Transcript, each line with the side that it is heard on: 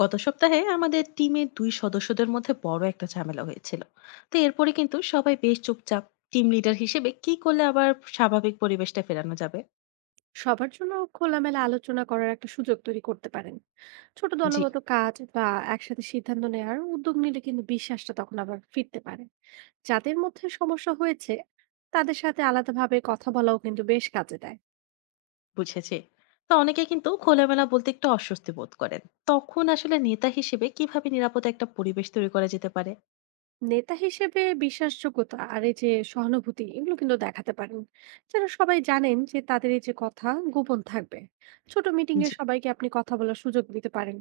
left: গত সপ্তাহে আমাদের টিমের দুই সদস্যদের মধ্যে বড় একটা ঝামেলা হয়েছিল। তো এরপরে কিন্তু সবাই বেশ চুপচাপ। টিম লিডার হিসেবে কি করলে আবার স্বাভাবিক পরিবেশটা ফেরানো যাবে?
right: সবার জন্য খোলামেলা আলোচনা করার একটা সুযোগ তৈরি করতে পারেন। ছোট
left: জি।
right: দলগত কাজ বা একসাথে সিদ্ধান্ত নেওয়ার উদ্যোগ নিলে কিন্তু বিশ্বাসটা তখন আবার ফিরতে পারে। যাদের মধ্যে সমস্যা হয়েছে তাদের সাথে আলাদাভাবে কথা বলাও কিন্তু বেশ কাজে দেয়।
left: বুঝেছি। তো অনেকে কিন্তু খোলামেলা বলতে একটু অস্বস্তি বোধ করেন। তখন আসলে নেতা হিসেবে কিভাবে নিরাপদে একটা পরিবেশ তৈরি করা যেতে পারে?
right: নেতা হিসেবে বিশ্বাসযোগ্যতা আর এই যে সহানুভূতি এগুলো কিন্তু দেখাতে পারেন। যারা সবাই জানেন যে তাদের এই যে কথা গোপন থাকবে। ছোট মিটিং এ
left: জি।
right: সবাইকে আপনি কথা বলার সুযোগ দিতে পারেন।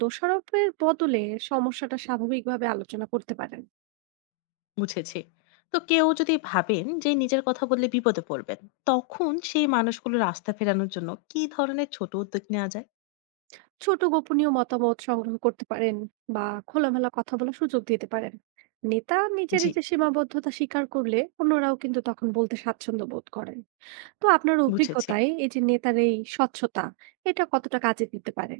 right: দোষারোপের বদলে সমস্যাটা স্বাভাবিকভাবে আলোচনা করতে পারেন।
left: বুঝেছি। তো কেউ যদি ভাবেন যে নিজের কথা বললে বিপদে পড়বেন, তখন সেই মানুষগুলোর আস্থা ফেরানোর জন্য কি ধরনের ছোট উদ্যোগ নেওয়া যায়?
right: ছোট গোপনীয় মতামত সংগ্রহ করতে পারেন বা খোলামেলা কথা বলার সুযোগ দিতে পারেন। নেতা নিজের
left: জি।
right: এই যে সীমাবদ্ধতা স্বীকার করলে অন্যরাও কিন্তু তখন বলতে স্বাচ্ছন্দ্য বোধ করেন। তো আপনার
left: বুঝেছি।
right: অভিজ্ঞতায় এই যে নেতার এই স্বচ্ছতা এটা কতটা কাজে দিতে পারে?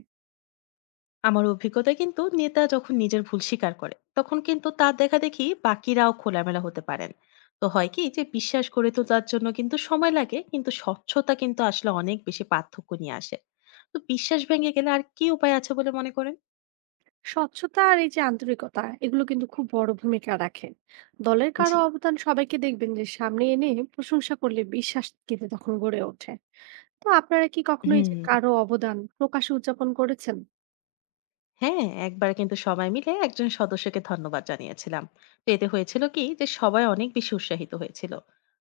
left: আমার অভিজ্ঞতায় কিন্তু নেতা যখন নিজের ভুল স্বীকার করে তখন কিন্তু তার দেখা দেখি বাকিরাও খোলামেলা হতে পারেন। তো হয় কি যে বিশ্বাস গড়ে তোলার জন্য কিন্তু সময় লাগে, কিন্তু স্বচ্ছতা কিন্তু আসলে অনেক বেশি পার্থক্য নিয়ে আসে। তো বিশ্বাস ভেঙে গেলে আর কি উপায় আছে বলে মনে করেন?
right: স্বচ্ছতা আর এই যে আন্তরিকতা এগুলো কিন্তু খুব বড় ভূমিকা রাখে। দলের কারো
left: জি।
right: অবদান সবাইকে দেখবেন যে সামনে এনে প্রশংসা করলে বিশ্বাস কিন্তু তখন গড়ে ওঠে। তো আপনারা কি কখনো এই
left: হুম।
right: যে কারো অবদান প্রকাশে উদযাপন করেছেন?
left: হ্যাঁ, একবার কিন্তু সবাই মিলে একজন সদস্যকে ধন্যবাদ জানিয়েছিলাম। তো এতে হয়েছিল কি যে সবাই অনেক বেশি উৎসাহিত হয়েছিল।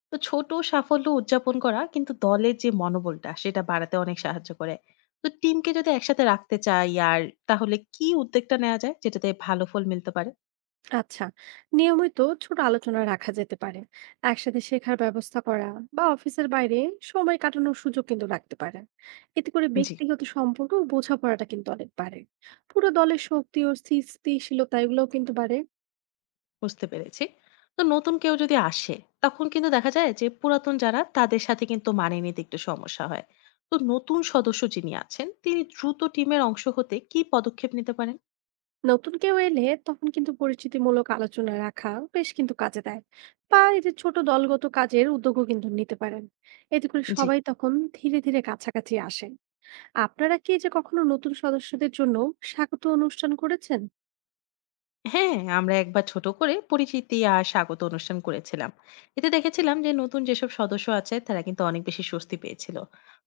left: তো ছোট সাফল্য উদযাপন করা কিন্তু দলের যে মনোবলটা সেটা বাড়াতে অনেক সাহায্য করে। তো টিমকে যদি একসাথে রাখতে চাই, আর তাহলে কি উদ্যোগটা নেওয়া যায় যেটাতে ভালো ফল মিলতে পারে?
right: আচ্ছা, নিয়মিত ছোট আলোচনা রাখা যেতে পারে, একসাথে শেখার ব্যবস্থা করা বা অফিসের বাইরে সময় কাটানোর সুযোগ কিন্তু রাখতে পারে। এতে করে
left: জি।
right: ব্যক্তিগত সম্পর্ক ও বোঝাপড়াটা কিন্তু অনেক বাড়ে। পুরো দলের শক্তি ও স্থিতিশীলতা এগুলোও কিন্তু বাড়ে।
left: বুঝতে পেরেছি। তো নতুন কেউ যদি আসে, তখন কিন্তু দেখা যায় যে পুরাতন যারা তাদের সাথে কিন্তু মানিয়ে নিতে একটু সমস্যা হয়। তো নতুন সদস্য যিনি আছেন তিনি দ্রুত টিমের অংশ হতে কি পদক্ষেপ নিতে পারেন?
right: নতুন কেউ এলে তখন কিন্তু পরিচিতিমূলক আলোচনা রাখা বেশ কিন্তু কাজে দেয়। বা এই যে ছোট দলগত কাজের উদ্যোগও কিন্তু নিতে পারেন। এতে করে
left: জি।
right: সবাই তখন ধীরে ধীরে কাছাকাছি আসে। আপনারা কি এই যে কখনো নতুন সদস্যদের জন্য স্বাগত অনুষ্ঠান করেছেন?
left: হ্যাঁ, আমরা একবার ছোট করে পরিচিতি আর স্বাগত অনুষ্ঠান করেছিলাম। এতে দেখেছিলাম যে নতুন যেসব সদস্য আছে তারা কিন্তু অনেক বেশি স্বস্তি পেয়েছিল।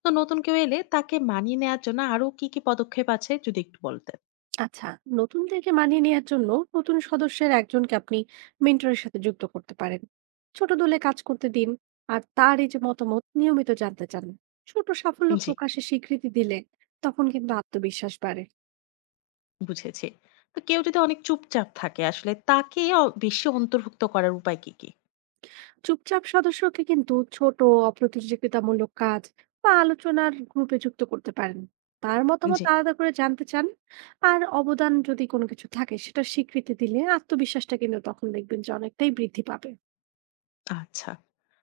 left: তো নতুন কেউ এলে তাকে মানিয়ে নেওয়ার জন্য আরো কি, কি পদক্ষেপ আছে যদি একটু বলতেন?
right: আচ্ছা, নতুনদেরকে মানিয়ে নেয়ার জন্য নতুন সদস্যের একজনকে আপনি মেন্টরের সাথে যুক্ত করতে পারেন। ছোট দলে কাজ করতে দিন আর তার এই যে মতামত নিয়মিত জানতে চান। ছোট সাফল্য
left: জি,
right: প্রকাশে স্বীকৃতি দিলে তখন কিন্তু আত্মবিশ্বাস বাড়ে।
left: বুঝেছি। তো কেউ যদি অনেক চুপচাপ থাকে আসলে তাকে বেশি অন্তর্ভুক্ত করার উপায় কি, কি?
right: চুপচাপ সদস্যকে কিন্তু ছোট অপ্রতিযোগিতামূলক কাজ বা আলোচনার গ্রুপে যুক্ত করতে পারেন। তার মতামত
left: জি,
right: আলাদা করে জানতে চান। আর অবদান যদি কোনো কিছু থাকে সেটা স্বীকৃতি দিলে আত্মবিশ্বাসটা কিন্তু তখন দেখবেন যে অনেকটাই বৃদ্ধি পাবে।
left: আচ্ছা।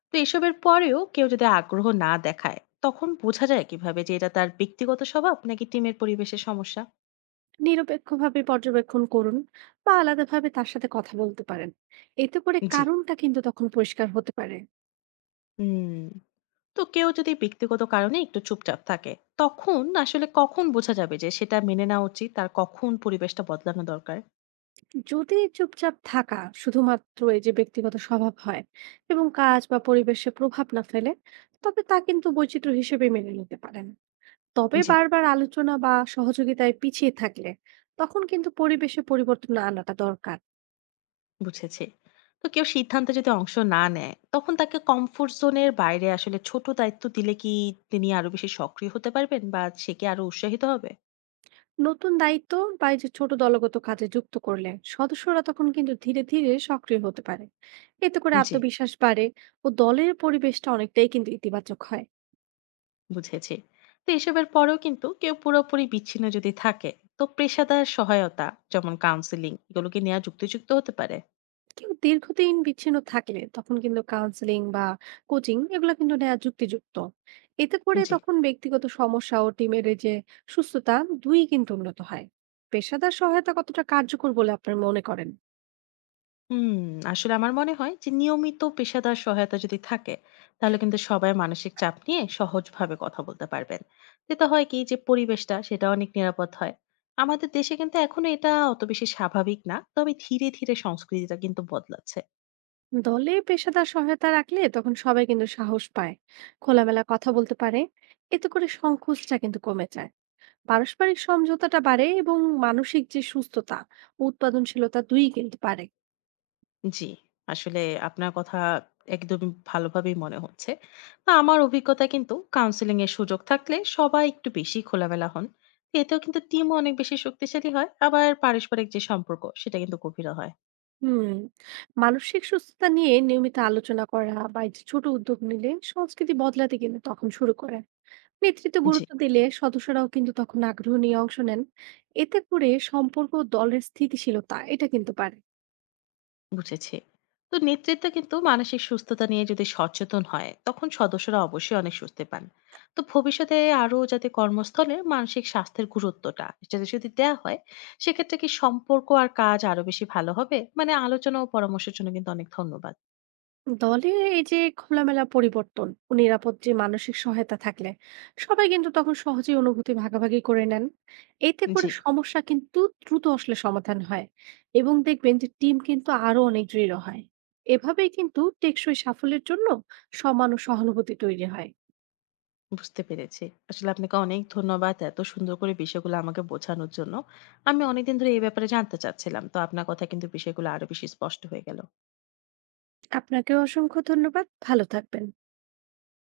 left: তো এসবের পরেও কেউ যদি আগ্রহ না দেখায়, তখন বোঝা যায় কিভাবে যে এটা তার ব্যক্তিগত স্বভাব নাকি টিমের পরিবেশের সমস্যা?
right: নিরপেক্ষভাবে পর্যবেক্ষণ করুন বা আলাদাভাবে তার সাথে কথা বলতে পারেন। এতে করে
left: জি।
right: কারণটা কিন্তু তখন পরিষ্কার হতে পারে।
left: হুম। তো কেউ যদি ব্যক্তিগত কারণে একটু চুপচাপ থাকে, তখন আসলে কখন বোঝা যাবে যে সেটা মেনে নেওয়া উচিত আর কখন পরিবেশটা বদলানো দরকার?
right: যদি চুপচাপ থাকা শুধুমাত্র এই যে ব্যক্তিগত স্বভাব হয় এবং কাজ বা পরিবেশে প্রভাব না ফেলে, তবে তা কিন্তু বৈচিত্র্য হিসেবে মেনে নিতে পারেন। তবে
left: জি।
right: বারবার আলোচনা বা সহযোগিতায় পিছিয়ে থাকলে তখন কিন্তু পরিবেশে পরিবর্তন আনাটা দরকার।
left: বুঝেছি। তো কেউ সিদ্ধান্তে যদি অংশ না নেয় তখন তাকে কমফোর্ট জোনের বাইরে আসলে ছোট দায়িত্ব দিলে কি তিনি আরো বেশি সক্রিয় হতে পারবেন, বা সে কি আরো উৎসাহিত হবে?
right: নতুন দায়িত্ব বা এই যে ছোট দলগত কাজে যুক্ত করলে সদস্যরা তখন কিন্তু ধীরে ধীরে সক্রিয় হতে পারে। এতে করে
left: জি।
right: আত্মবিশ্বাস বাড়ে ও দলের পরিবেশটা অনেকটাই কিন্তু ইতিবাচক হয়।
left: বুঝেছি। তো এসবের পরেও কিন্তু কেউ পুরোপুরি বিচ্ছিন্ন যদি থাকে, তো পেশাদার সহায়তা, যেমন কাউন্সিলিং, এগুলো কি নেওয়া যুক্তিযুক্ত হতে পারে?
right: কেউ দীর্ঘদিন বিচ্ছিন্ন থাকলে তখন কিন্তু কাউন্সেলিং বা কোচিং এগুলো কিন্তু নেওয়া যুক্তিযুক্ত। এতে করে
left: জি।
right: তখন ব্যক্তিগত সমস্যা ও টিমের এই যে সুস্থতা দুই কিন্তু উন্নত হয়। পেশাদার সহায়তা কতটা কার্যকর বলে আপনার মনে করেন?
left: হুম, আসলে আমার মনে হয় যে নিয়মিত পেশাদার সহায়তা যদি থাকে, তাহলে কিন্তু সবাই মানসিক চাপ নিয়ে সহজভাবে কথা বলতে পারবেন। যেটা হয় কি যে পরিবেশটা সেটা অনেক নিরাপদ হয়। আমাদের দেশে কিন্তু এখনো এটা অত বেশি স্বাভাবিক না, তবে ধীরে ধীরে সংস্কৃতিটা কিন্তু বদলাচ্ছে।
right: দলে পেশাদার সহায়তা রাখলে তখন সবাই কিন্তু সাহস পায়, খোলামেলা কথা বলতে পারে। এতে করে সংকোচটা কিন্তু কমে যায়, পারস্পরিক সমঝোতাটা বাড়ে এবং মানসিক যে সুস্থতা ও উৎপাদনশীলতা দুই কিন্তু পারে।
left: জি। আসলে আপনার কথা একদমই ভালোভাবেই মনে হচ্ছে। তা আমার অভিজ্ঞতা কিন্তু কাউন্সিলিং এর সুযোগ থাকলে সবাই একটু বেশি খোলামেলা হন। এতেও কিন্তু টিমও অনেক বেশি শক্তিশালী হয়, আবার পারস্পরিক যে সম্পর্ক সেটা কিন্তু গভীর হয়।
right: হুম, মানসিক সুস্থতা নিয়ে নিয়মিত আলোচনা করা বা এই যে ছোট উদ্যোগ নিলে সংস্কৃতি বদলাতে কিন্তু তখন শুরু করে। নেতৃত্ব
left: জি,
right: গুরুত্ব দিলে সদস্যরাও কিন্তু তখন আগ্রহ নিয়ে অংশ নেন। এতে করে সম্পর্ক ও দলের স্থিতিশীলতা এটা কিন্তু পারে।
left: বুঝেছি। তো নেতৃত্ব কিন্তু মানসিক সুস্থতা নিয়ে যদি সচেতন হয়, তখন সদস্যরা অবশ্যই অনেক স্বস্তি পান। তো ভবিষ্যতে আরো যাতে কর্মস্থলে মানসিক স্বাস্থ্যের গুরুত্বটা সেটা যদি দেয়া হয়, সেক্ষেত্রে কি সম্পর্ক আর কাজ আরো বেশি ভালো হবে? মানে আলোচনা ও পরামর্শের জন্য কিন্তু অনেক ধন্যবাদ।
right: দলে এই যে খোলামেলা পরিবর্তন ও নিরাপদ যে মানসিক সহায়তা থাকলে সবাই কিন্তু তখন সহজেই অনুভূতি ভাগাভাগি করে নেন। এতে করে
left: জি,
right: সমস্যা কিন্তু দ্রুত আসলে সমাধান হয় এবং দেখবেন যে টিম কিন্তু আরো অনেক দৃঢ় হয়। এভাবেই কিন্তু টেকসই সাফল্যের জন্য সমান ও সহানুভূতি তৈরি হয়।
left: বুঝতে পেরেছি। আসলে আপনাকে অনেক ধন্যবাদ এত সুন্দর করে বিষয়গুলো আমাকে বোঝানোর জন্য। আমি অনেকদিন ধরে এই ব্যাপারে জানতে চাচ্ছিলাম। তো আপনার কথা কিন্তু বিষয়গুলো আরো বেশি স্পষ্ট হয়ে গেল।
right: আপনাকেও অসংখ্য ধন্যবাদ। ভালো থাকবেন।